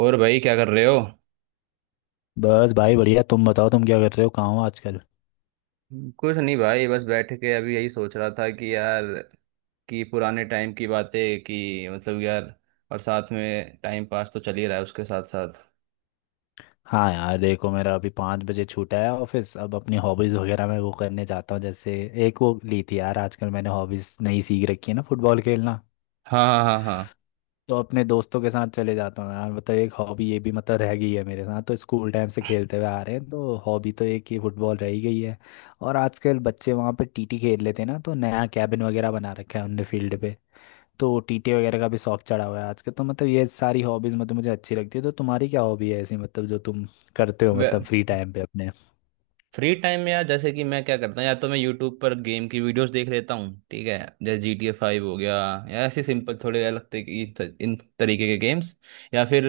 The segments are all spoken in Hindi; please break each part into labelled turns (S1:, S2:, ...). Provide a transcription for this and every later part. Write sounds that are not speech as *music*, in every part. S1: और भाई क्या कर रहे हो?
S2: बस भाई बढ़िया। तुम बताओ, तुम क्या कर रहे हो, कहाँ हो आजकल?
S1: कुछ नहीं भाई, बस बैठ के अभी यही सोच रहा था कि यार, कि पुराने टाइम की बातें, कि मतलब यार, और साथ में टाइम पास तो चल ही रहा है उसके साथ साथ।
S2: हाँ यार देखो, मेरा अभी 5 बजे छूटा है ऑफिस। अब अपनी हॉबीज़ वगैरह मैं वो करने जाता हूँ। जैसे एक वो ली थी यार, आजकल मैंने हॉबीज़ नई सीख रखी है ना, फुटबॉल खेलना।
S1: हाँ हाँ हाँ हाँ।
S2: तो अपने दोस्तों के साथ चले जाता हूँ यार, मतलब एक हॉबी ये भी मतलब रह गई है। मेरे साथ तो स्कूल टाइम से खेलते हुए आ रहे हैं, तो हॉबी तो एक ही फुटबॉल रह ही गई है। और आजकल बच्चे वहाँ पे टीटी खेल लेते हैं ना, तो नया कैबिन वगैरह बना रखा है उनने फील्ड पे। तो टीटे वगैरह का भी शौक चढ़ा हुआ है आजकल तो, मतलब ये सारी हॉबीज मतलब मुझे अच्छी लगती है। तो तुम्हारी क्या हॉबी है ऐसी, मतलब जो तुम करते हो, मतलब
S1: वे-
S2: फ्री टाइम पे अपने।
S1: फ्री टाइम में यार, जैसे कि मैं क्या करता हूँ, या तो मैं यूट्यूब पर गेम की वीडियोस देख लेता हूँ, ठीक है, जैसे GTA 5 हो गया, या ऐसे सिंपल थोड़े अलग तरीके इन तरीके के गेम्स, या फिर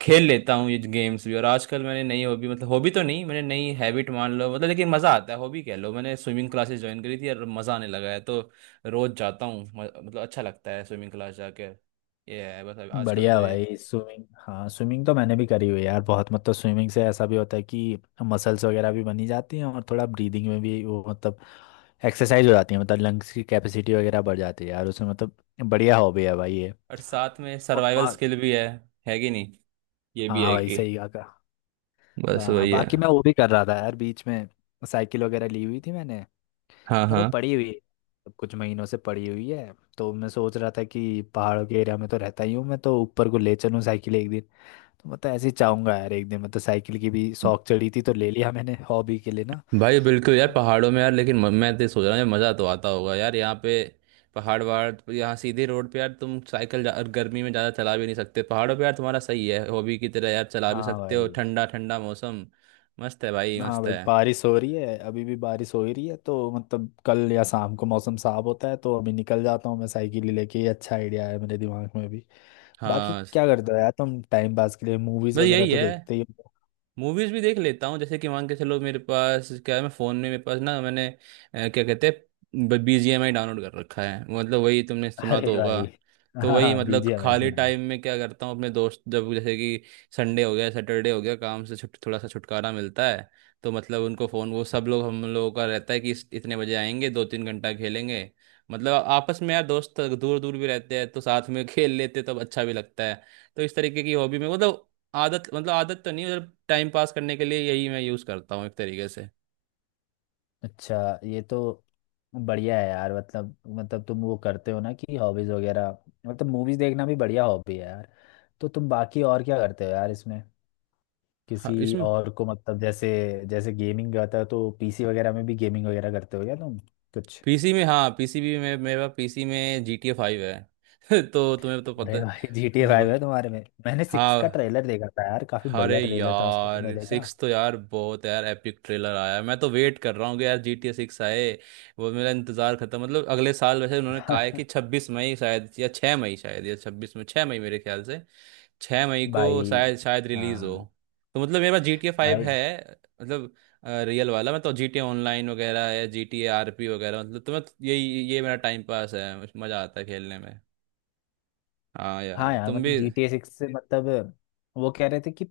S1: खेल लेता हूँ ये गेम्स भी। और आजकल मैंने नई हॉबी, मतलब हॉबी तो नहीं, मैंने नई हैबिट मान लो, मतलब लेकिन मज़ा आता है, हॉबी कह लो, मैंने स्विमिंग क्लासेस ज्वाइन करी थी और मज़ा आने लगा है। तो रोज़ जाता हूँ, मतलब अच्छा लगता है स्विमिंग क्लास जाके। ये है बस आजकल तो
S2: बढ़िया
S1: ये।
S2: भाई, स्विमिंग। हाँ स्विमिंग तो मैंने भी करी हुई है यार, बहुत। मतलब स्विमिंग से ऐसा भी होता है कि मसल्स वगैरह भी बनी जाती हैं, और थोड़ा ब्रीदिंग में भी वो मतलब एक्सरसाइज हो जाती है, मतलब लंग्स की कैपेसिटी वगैरह बढ़ जाती है यार उसमें। मतलब बढ़िया हॉबी है भाई ये।
S1: और साथ में
S2: और
S1: सर्वाइवल स्किल भी है कि नहीं? ये भी
S2: हाँ
S1: है
S2: भाई
S1: कि
S2: सही कहा।
S1: बस
S2: हाँ,
S1: वही है।
S2: बाकी मैं वो भी कर रहा था यार बीच में, साइकिल वगैरह ली हुई थी मैंने,
S1: हाँ।
S2: पर वो
S1: हाँ
S2: पड़ी हुई है कुछ महीनों से पड़ी हुई है। तो मैं सोच रहा था कि पहाड़ों के एरिया में तो रहता ही हूँ मैं, तो ऊपर को ले चलूँ साइकिल एक दिन। तो मतलब ऐसे ही चाहूंगा यार एक दिन, मतलब साइकिल की भी शौक चढ़ी थी तो ले लिया मैंने हॉबी के लिए ना।
S1: भाई बिल्कुल यार, पहाड़ों में यार, लेकिन मैं तो सोच रहा हूँ यार, मज़ा तो आता होगा यार यहाँ पे। पहाड़ वहाड़ तो यहाँ, सीधे रोड पे यार तुम साइकिल गर्मी में ज़्यादा चला भी नहीं सकते। पहाड़ों पे यार तुम्हारा सही है, हॉबी की तरह यार चला भी
S2: हाँ
S1: सकते हो,
S2: भाई।
S1: ठंडा ठंडा मौसम। मस्त है भाई,
S2: हाँ
S1: मस्त
S2: भाई,
S1: है।
S2: बारिश हो रही है अभी भी, बारिश हो ही रही है। तो मतलब कल या शाम को मौसम साफ होता है तो अभी निकल जाता हूँ मैं साइकिल ही लेके। ये अच्छा आइडिया है मेरे दिमाग में भी। बाकी
S1: हाँ,
S2: क्या करते हो यार तुम टाइम पास के लिए, मूवीज
S1: बस
S2: वगैरह
S1: यही
S2: तो
S1: है।
S2: देखते ही हो?
S1: मूवीज भी देख लेता हूँ। जैसे कि मान के चलो, मेरे पास क्या है, मैं फोन में, मेरे पास ना, मैंने क्या कहते हैं, BGMI डाउनलोड कर रखा है, मतलब वही तुमने सुना
S2: अरे
S1: तो होगा।
S2: भाई।
S1: तो
S2: हाँ,
S1: वही, मतलब
S2: बीजिएमआई
S1: खाली
S2: सुना है।
S1: टाइम में क्या करता हूँ, अपने दोस्त जब जैसे कि संडे हो गया, सैटरडे हो गया, काम से छुट, थोड़ा सा छुटकारा मिलता है, तो मतलब उनको फ़ोन, वो सब लोग हम लोगों का रहता है कि इतने बजे आएंगे, 2-3 घंटा खेलेंगे। मतलब आपस में यार, दोस्त दूर दूर भी रहते हैं तो साथ में *laughs* खेल लेते, तो अच्छा भी लगता है। तो इस तरीके की हॉबी में, मतलब आदत, मतलब आदत तो नहीं, मतलब टाइम पास करने के लिए यही मैं यूज़ करता हूँ, एक तरीके से।
S2: अच्छा, ये तो बढ़िया है यार। मतलब मतलब तुम वो करते हो ना कि हॉबीज वगैरह, मतलब मूवीज देखना भी बढ़िया हॉबी है यार। तो तुम बाकी और क्या करते हो यार इसमें,
S1: हाँ,
S2: किसी
S1: इसमें।
S2: और को मतलब, जैसे जैसे गेमिंग करता हो तो पीसी वगैरह में भी गेमिंग वगैरह करते हो क्या तुम कुछ?
S1: पीसी में, हाँ पीसी भी में, मेरा पीसी में GTA 5 है *laughs* तो तुम्हें तो पता
S2: अरे
S1: है।
S2: भाई, जी टी ए
S1: अरे।
S2: फाइव है तुम्हारे में। मैंने 6 का
S1: हाँ।
S2: ट्रेलर देखा था यार, काफी
S1: अरे
S2: बढ़िया ट्रेलर था उसका,
S1: यार
S2: तुमने देखा?
S1: सिक्स तो यार बहुत है यार, एपिक ट्रेलर आया, मैं तो वेट कर रहा हूँ कि यार GTA 6 आए। वो मेरा इंतजार खत्म। मतलब अगले साल, वैसे उन्होंने कहा है कि
S2: *laughs*
S1: 26 मई शायद, या 6 मई शायद, या 26 में, 6 मई मेरे ख्याल से। 6 मई को
S2: भाई।
S1: शायद शायद रिलीज हो।
S2: हाँ
S1: तो मतलब मेरे पास GTA 5
S2: भाई।
S1: है। मतलब रियल वाला। मैं तो, GTA ऑनलाइन वगैरह है, GTA RP वगैरह, मतलब तो मैं तो यही, ये मेरा टाइम पास है, मज़ा आता है खेलने में। हाँ
S2: हाँ
S1: यार
S2: यार
S1: तुम
S2: मतलब,
S1: भी
S2: जी
S1: *laughs*
S2: टी ए सिक्स से मतलब वो कह रहे थे कि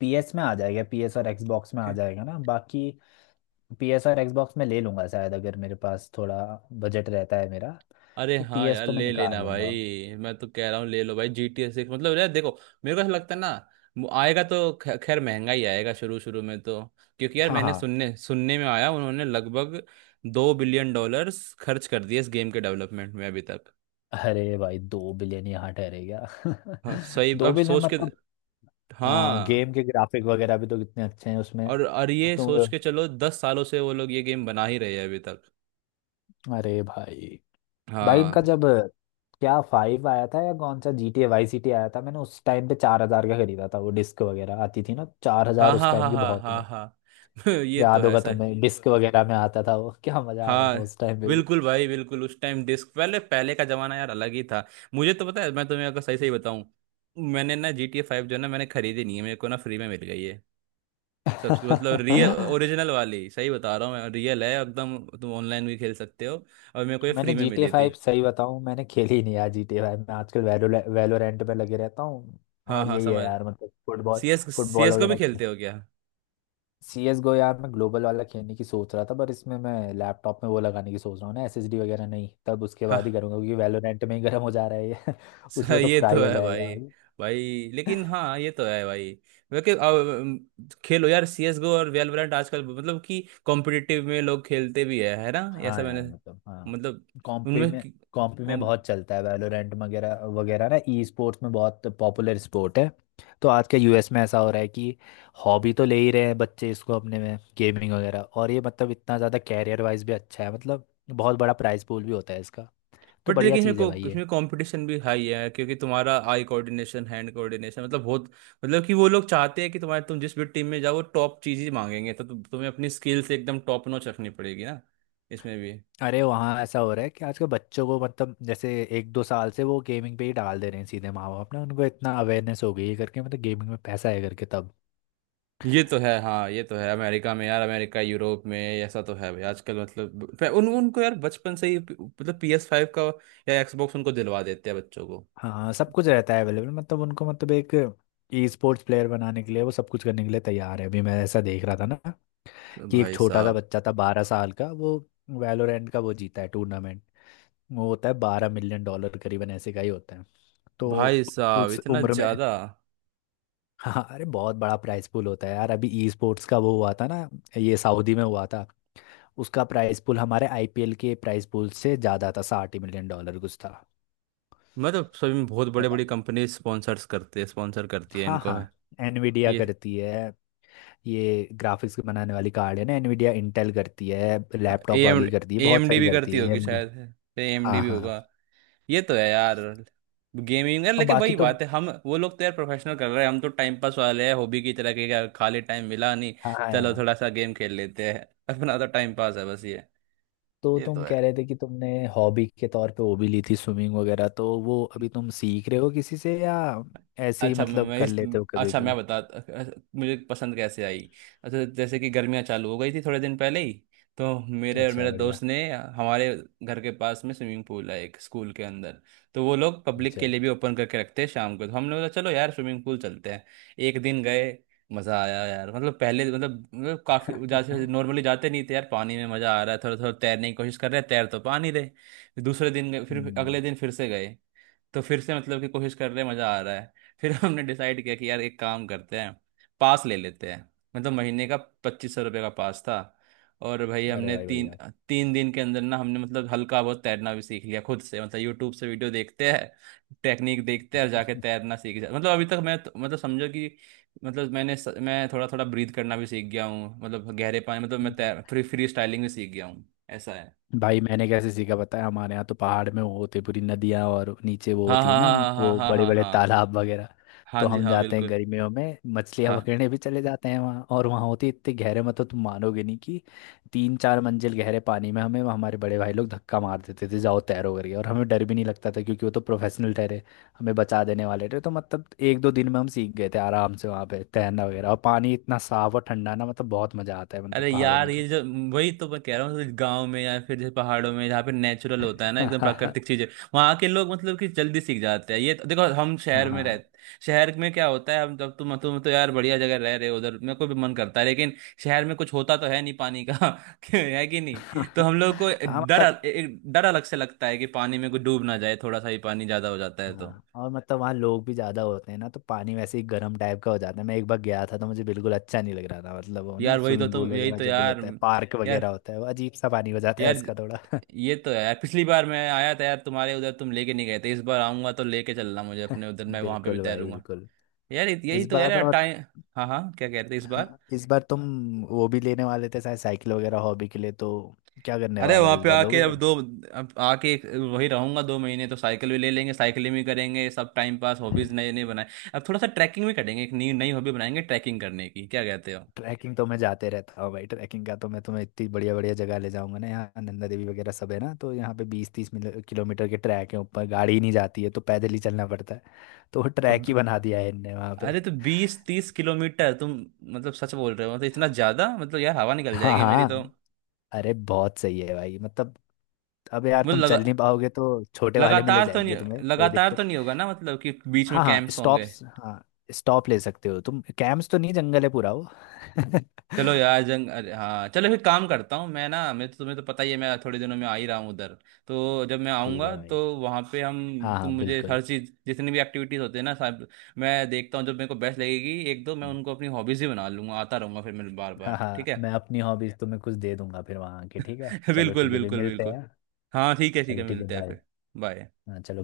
S2: PS में आ जाएगा, PS और Xbox में आ जाएगा ना बाकी। पी एस और Xbox में ले लूंगा शायद, अगर मेरे पास थोड़ा बजट रहता है मेरा,
S1: अरे
S2: तो पी
S1: हाँ
S2: एस
S1: यार,
S2: तो मैं
S1: ले
S2: निकाल
S1: लेना
S2: लूंगा।
S1: भाई, मैं तो कह रहा हूँ ले लो भाई GTA 6, मतलब यार देखो, मेरे को ऐसा लगता है ना, वो आएगा तो खैर महंगा ही आएगा शुरू शुरू में तो, क्योंकि यार
S2: हाँ
S1: मैंने
S2: हाँ।
S1: सुनने सुनने में आया, उन्होंने लगभग 2 बिलियन डॉलर्स खर्च कर दिए इस गेम के डेवलपमेंट में अभी तक।
S2: अरे भाई, 2 बिलियन, यहाँ ठहरेगा।
S1: हाँ
S2: *laughs*
S1: सही,
S2: दो
S1: अब
S2: बिलियन
S1: सोच के।
S2: मतलब। हाँ,
S1: हाँ।
S2: गेम के ग्राफिक वगैरह भी तो कितने अच्छे हैं उसमें।
S1: और ये
S2: तो
S1: सोच के चलो, 10 सालों से वो लोग ये गेम बना ही रहे हैं अभी तक।
S2: अरे भाई। भाई इनका
S1: हाँ
S2: जब क्या 5 आया था या कौन सा GTA YCT आया था, मैंने उस टाइम पे 4 हजार का खरीदा था वो, डिस्क वगैरह आती थी ना, चार
S1: हाँ
S2: हजार उस
S1: हाँ हाँ
S2: टाइम की
S1: हाँ
S2: बहुत
S1: हाँ
S2: है।
S1: हाँ *laughs* ये तो
S2: याद
S1: है
S2: होगा
S1: सर।
S2: तुम्हें, डिस्क वगैरह में आता था वो। *laughs* क्या मजा आता था
S1: हाँ।
S2: उस टाइम पे भी।
S1: बिल्कुल भाई, बिल्कुल उस टाइम डिस्क, पहले पहले का जमाना यार अलग ही था। मुझे तो पता है, मैं तुम्हें अगर सही सही बताऊं, मैंने ना GTA 5 जो है ना, मैंने खरीदी नहीं है। मेरे को ना फ्री में मिल गई है, सबसे मतलब रियल ओरिजिनल वाली, सही बता रहा हूँ, मैं, रियल है एकदम, तुम ऑनलाइन भी खेल सकते हो। और मेरे को
S2: *laughs*
S1: ये
S2: मैंने
S1: फ्री में
S2: जी टी ए
S1: मिली थी।
S2: फाइव सही बताऊं मैंने खेली ही नहीं यार, GTA 5। मैं आजकल वैलोरेंट पे लगे रहता हूँ।
S1: हाँ
S2: और
S1: हाँ
S2: यही है
S1: समझ।
S2: यार, मतलब फुटबॉल,
S1: सीएस,
S2: फुटबॉल
S1: सीएस को भी
S2: वगैरह।
S1: खेलते हो क्या?
S2: CS:GO यार मैं ग्लोबल वाला खेलने की सोच रहा था, पर इसमें मैं लैपटॉप में वो लगाने की सोच रहा हूँ ना SSD वगैरह, नहीं तब उसके
S1: हाँ।
S2: बाद ही करूँगा, क्योंकि वैलोरेंट में ही गर्म हो जा रहा है ये, *laughs* उसमें तो
S1: ये
S2: फ्राई
S1: तो
S2: हो
S1: है
S2: जाएगा
S1: भाई।
S2: भाई।
S1: भाई लेकिन हाँ, ये तो है भाई। क्योंकि अब, खेलो यार CS GO और वैलोरेंट आजकल, मतलब कि कॉम्पिटिटिव में लोग खेलते भी है ना। ऐसा
S2: हाँ
S1: मैंने,
S2: यार मतलब हाँ।
S1: मतलब,
S2: कॉम्पी
S1: उनमें,
S2: में, कॉम्पी में बहुत चलता है वैलोरेंट वगैरह वगैरह ना, ई स्पोर्ट्स में बहुत पॉपुलर स्पोर्ट है। तो आज के यूएस में ऐसा हो रहा है कि हॉबी तो ले ही रहे हैं बच्चे इसको अपने में, गेमिंग वगैरह, और ये मतलब इतना ज़्यादा कैरियर वाइज भी अच्छा है, मतलब बहुत बड़ा प्राइस पूल भी होता है इसका। तो
S1: बट
S2: बढ़िया
S1: लेकिन इसमें
S2: चीज़ है भाई
S1: को
S2: ये।
S1: इसमें कंपटीशन भी हाई है, क्योंकि तुम्हारा आई कोऑर्डिनेशन, हैंड कोऑर्डिनेशन, मतलब बहुत। मतलब कि वो लोग चाहते हैं कि तुम्हारे, तुम जिस भी टीम में जाओ, वो टॉप चीज़ ही मांगेंगे, तो तुम्हें अपनी स्किल्स एकदम टॉप नॉच रखनी पड़ेगी ना, इसमें भी।
S2: अरे वहाँ ऐसा हो रहा है कि आजकल बच्चों को मतलब जैसे एक दो साल से वो गेमिंग पे ही डाल दे रहे हैं सीधे माँ बाप ना, उनको इतना अवेयरनेस हो गई है करके, मतलब गेमिंग में पैसा है करके तब।
S1: ये तो है। हाँ, ये तो है। अमेरिका में यार, अमेरिका यूरोप में ऐसा तो है भाई आजकल, मतलब उन उनको यार बचपन से ही मतलब PS5 का या एक्सबॉक्स उनको दिलवा देते हैं बच्चों को।
S2: हाँ सब कुछ रहता है अवेलेबल, मतलब उनको, मतलब एक ई स्पोर्ट्स प्लेयर बनाने के लिए वो सब कुछ करने के लिए तैयार है। अभी मैं ऐसा देख रहा था ना कि एक
S1: भाई
S2: छोटा सा
S1: साहब।
S2: बच्चा था 12 साल का, वो वैलोरेंट का वो जीता है टूर्नामेंट। वो होता है 12 मिलियन डॉलर करीबन ऐसे का ही होता है। तो
S1: भाई साहब
S2: उस
S1: इतना
S2: उम्र में।
S1: ज्यादा।
S2: हाँ अरे बहुत बड़ा प्राइस पूल होता है यार, अभी ई स्पोर्ट्स का वो हुआ था ना, ये सऊदी में हुआ था। उसका प्राइस पूल हमारे आईपीएल के प्राइस पूल से ज़्यादा था, 60 मिलियन डॉलर कुछ था।
S1: मतलब सभी में बहुत बड़े, बड़ी कंपनी स्पॉन्सर्स करते हैं, स्पॉन्सर करती है
S2: हाँ
S1: इनको,
S2: हाँ,
S1: है।
S2: एनवीडिया
S1: ये
S2: करती है, ये ग्राफिक्स बनाने वाली कार्ड है ना एनवीडिया, इंटेल करती है
S1: ए
S2: लैपटॉप
S1: एम
S2: वाली, करती है
S1: ए
S2: बहुत
S1: एम डी
S2: सारी,
S1: भी करती
S2: करती है
S1: होगी
S2: एएमडी।
S1: शायद, है AMD
S2: हाँ
S1: भी
S2: हाँ।
S1: होगा। ये तो है यार। गेमिंग यार,
S2: और
S1: लेकिन
S2: बाकी
S1: वही
S2: तुम,
S1: बात है, हम, वो लोग तो यार प्रोफेशनल कर रहे हैं, हम तो टाइम पास वाले हैं, हॉबी की तरह के, क्या खाली टाइम मिला नहीं,
S2: हाँ हाँ
S1: चलो
S2: यार,
S1: थोड़ा सा गेम खेल लेते हैं *laughs* अपना तो टाइम पास है बस ये।
S2: तो
S1: ये
S2: तुम
S1: तो है।
S2: कह रहे थे कि तुमने हॉबी के तौर पे वो भी ली थी स्विमिंग वगैरह, तो वो अभी तुम सीख रहे हो किसी से या ऐसे ही
S1: अच्छा, मैं
S2: मतलब
S1: मैं
S2: कर
S1: इस,
S2: लेते हो कभी
S1: अच्छा मैं
S2: भी?
S1: बता, मुझे पसंद कैसे आई। अच्छा जैसे कि गर्मियाँ चालू हो गई थी थोड़े दिन पहले ही, तो मेरे और
S2: अच्छा
S1: मेरे
S2: बढ़िया।
S1: दोस्त ने, हमारे घर के पास में स्विमिंग पूल है एक, स्कूल के अंदर। तो वो लोग पब्लिक
S2: अच्छा।
S1: के लिए भी ओपन करके रखते हैं शाम को, तो हमने बोला चलो यार स्विमिंग पूल चलते हैं। एक दिन गए, मज़ा आया यार। मतलब पहले, मतलब मतलब काफ़ी, जैसे
S2: *laughs*
S1: नॉर्मली जाते नहीं थे यार, पानी में मज़ा आ रहा है, थोड़ा थोड़ा तैरने की कोशिश कर रहे हैं, तैर तो पा नहीं रहे। दूसरे दिन गए, फिर
S2: हम्म।
S1: अगले दिन फिर से गए। तो फिर से मतलब कि कोशिश कर रहे हैं, मज़ा आ रहा है। फिर *laughs* हमने डिसाइड किया कि यार एक काम करते हैं, पास ले लेते हैं, मतलब महीने का। 2500 रुपये का पास था। और भाई
S2: अरे
S1: हमने
S2: भाई
S1: तीन,
S2: बढ़िया।
S1: तीन दिन के अंदर ना हमने मतलब हल्का बहुत तैरना भी सीख लिया खुद से, मतलब यूट्यूब से वीडियो देखते हैं, टेक्निक देखते हैं और जाके तैरना सीख जाते। मतलब अभी तक मैं मतलब समझो कि, मतलब मैंने मैं थोड़ा थोड़ा ब्रीथ करना भी सीख गया हूँ, मतलब गहरे पानी, मतलब मैं तैर
S2: *laughs*
S1: फ्री फ्री स्टाइलिंग भी सीख गया हूँ। ऐसा है।
S2: भाई मैंने कैसे सीखा पता है, हमारे यहाँ तो पहाड़ में वो होते हैं, पूरी नदियाँ, और नीचे वो
S1: हाँ
S2: होती है
S1: हाँ
S2: ना,
S1: हाँ हाँ हाँ
S2: वो
S1: हाँ
S2: बड़े
S1: हाँ
S2: बड़े
S1: हाँ।
S2: तालाब वगैरह।
S1: हाँ
S2: तो
S1: जी,
S2: हम
S1: हाँ,
S2: जाते हैं
S1: बिल्कुल।
S2: गर्मियों में, मछलियाँ
S1: हाँ।
S2: पकड़ने भी चले जाते हैं वहाँ, और वहाँ होती है इतने गहरे, मतलब तुम मानोगे नहीं कि तीन चार मंजिल गहरे पानी में हमें हमारे बड़े भाई लोग धक्का मार देते थे जाओ तैरो करके, और हमें डर भी नहीं लगता था क्योंकि वो तो प्रोफेशनल ठहरे, हमें बचा देने वाले थे। तो मतलब एक दो दिन में हम सीख गए थे आराम से वहाँ पे तैरना वगैरह, और पानी इतना साफ और ठंडा ना, मतलब बहुत मज़ा आता है मतलब
S1: अरे
S2: पहाड़ों
S1: यार
S2: में तो।
S1: ये जो, वही तो मैं कह रहा हूँ, गांव में या फिर जैसे पहाड़ों में जहाँ पे नेचुरल होता है ना, एकदम प्राकृतिक
S2: *laughs*
S1: चीजें, वहाँ के लोग मतलब कि जल्दी सीख जाते हैं। ये देखो, हम
S2: हाँ
S1: शहर में रह,
S2: हाँ।
S1: शहर में क्या होता है, हम जब, तुम तो यार बढ़िया जगह रह रहे हो उधर, मेरे को भी मन करता है, लेकिन शहर में कुछ होता तो है नहीं पानी का *laughs* है कि नहीं, तो हम
S2: *laughs*
S1: लोग को
S2: हाँ
S1: डर
S2: मतलब।
S1: एक डर अलग से लगता है, कि पानी में कोई डूब ना जाए, थोड़ा सा ही पानी ज्यादा हो जाता है तो।
S2: हाँ और मतलब वहाँ लोग भी ज्यादा होते हैं ना तो पानी वैसे ही गर्म टाइप का हो जाता है, मैं एक बार गया था तो मुझे बिल्कुल अच्छा नहीं लग रहा था, मतलब वो ना
S1: यार वही तो
S2: स्विमिंग
S1: तुम,
S2: पूल
S1: यही
S2: वगैरह
S1: तो
S2: जब भी
S1: यार,
S2: होता है पार्क
S1: यार,
S2: वगैरह होता है, वो अजीब सा पानी हो जाता है
S1: यार,
S2: उसका थोड़ा।
S1: ये तो है यार। पिछली बार मैं आया था यार तुम्हारे उधर, तुम लेके नहीं गए थे, इस बार आऊंगा तो लेके चलना मुझे
S2: *laughs*
S1: अपने उधर, मैं वहां पे भी
S2: बिल्कुल भाई
S1: तैरूंगा
S2: बिल्कुल।
S1: यार। यही
S2: इस
S1: तो
S2: बार
S1: यार
S2: और।
S1: टाइम। हाँ हाँ, क्या कहते हैं इस बार?
S2: हाँ इस बार तुम वो भी लेने वाले थे शायद साइकिल वगैरह हॉबी के लिए तो, क्या करने
S1: अरे
S2: वाले हो
S1: वहां
S2: इस
S1: पे
S2: बार,
S1: आके,
S2: लोगे?
S1: अब दो, अब आके वही रहूंगा 2 महीने, तो साइकिल भी ले लेंगे, साइकिलिंग भी करेंगे, सब टाइम पास, हॉबीज नए नए बनाए। अब थोड़ा सा ट्रैकिंग भी करेंगे, एक नई नई हॉबी बनाएंगे ट्रैकिंग करने की, क्या कहते हो?
S2: ट्रैकिंग तो मैं जाते रहता हूँ भाई, ट्रैकिंग का तो मैं तुम्हें इतनी बढ़िया बढ़िया जगह ले जाऊंगा ना, यहाँ नंदा देवी वगैरह सब है ना, तो यहाँ पे 20-30 किलोमीटर के ट्रैक है, ऊपर गाड़ी ही नहीं जाती है तो पैदल ही चलना पड़ता है, तो वो ट्रैक ही
S1: अब,
S2: बना दिया है इनने वहाँ पे।
S1: अरे तो 20-30 किलोमीटर तुम, मतलब सच बोल रहे हो तो? इतना ज्यादा मतलब यार, हवा निकल
S2: हाँ
S1: जाएगी मेरी तो।
S2: हाँ। अरे बहुत सही है भाई, मतलब अब यार
S1: मुझे
S2: तुम
S1: लगा,
S2: चल नहीं पाओगे तो छोटे वाले में ले
S1: लगातार तो
S2: जाएंगे
S1: नहीं,
S2: तुम्हें, कोई
S1: लगातार
S2: दिक्कत।
S1: तो नहीं होगा ना, मतलब कि बीच में
S2: हाँ हाँ,
S1: कैंप्स होंगे।
S2: स्टॉप्स हाँ। स्टॉप ले सकते हो तुम, कैंप्स तो नहीं, जंगल है पूरा वो। *laughs*
S1: चलो यार जंग, अरे हाँ चलो, फिर काम करता हूँ मैं ना, मैं, तो तुम्हें तो पता ही है, मैं थोड़े दिनों में आ ही रहा हूँ उधर, तो जब मैं
S2: ठीक है
S1: आऊँगा
S2: भाई।
S1: तो वहाँ पे हम,
S2: हाँ
S1: तुम
S2: हाँ
S1: मुझे
S2: बिल्कुल।
S1: हर चीज़ जितनी भी एक्टिविटीज़ होती है ना सब मैं देखता हूँ, जब मेरे को बेस्ट लगेगी एक दो, मैं उनको अपनी हॉबीज़ ही बना लूँगा, आता रहूँगा फिर मैं बार
S2: हाँ
S1: बार,
S2: हाँ,
S1: ठीक है।
S2: मैं अपनी हॉबीज तुम्हें कुछ दे दूंगा फिर वहां आके, ठीक है,
S1: *laughs*
S2: चलो
S1: बिल्कुल
S2: ठीक है फिर
S1: बिल्कुल
S2: मिलते
S1: बिल्कुल।
S2: हैं।
S1: हाँ ठीक है, ठीक
S2: चलो
S1: है,
S2: ठीक है,
S1: मिलते हैं
S2: बाय।
S1: फिर। बाय।
S2: हाँ चलो।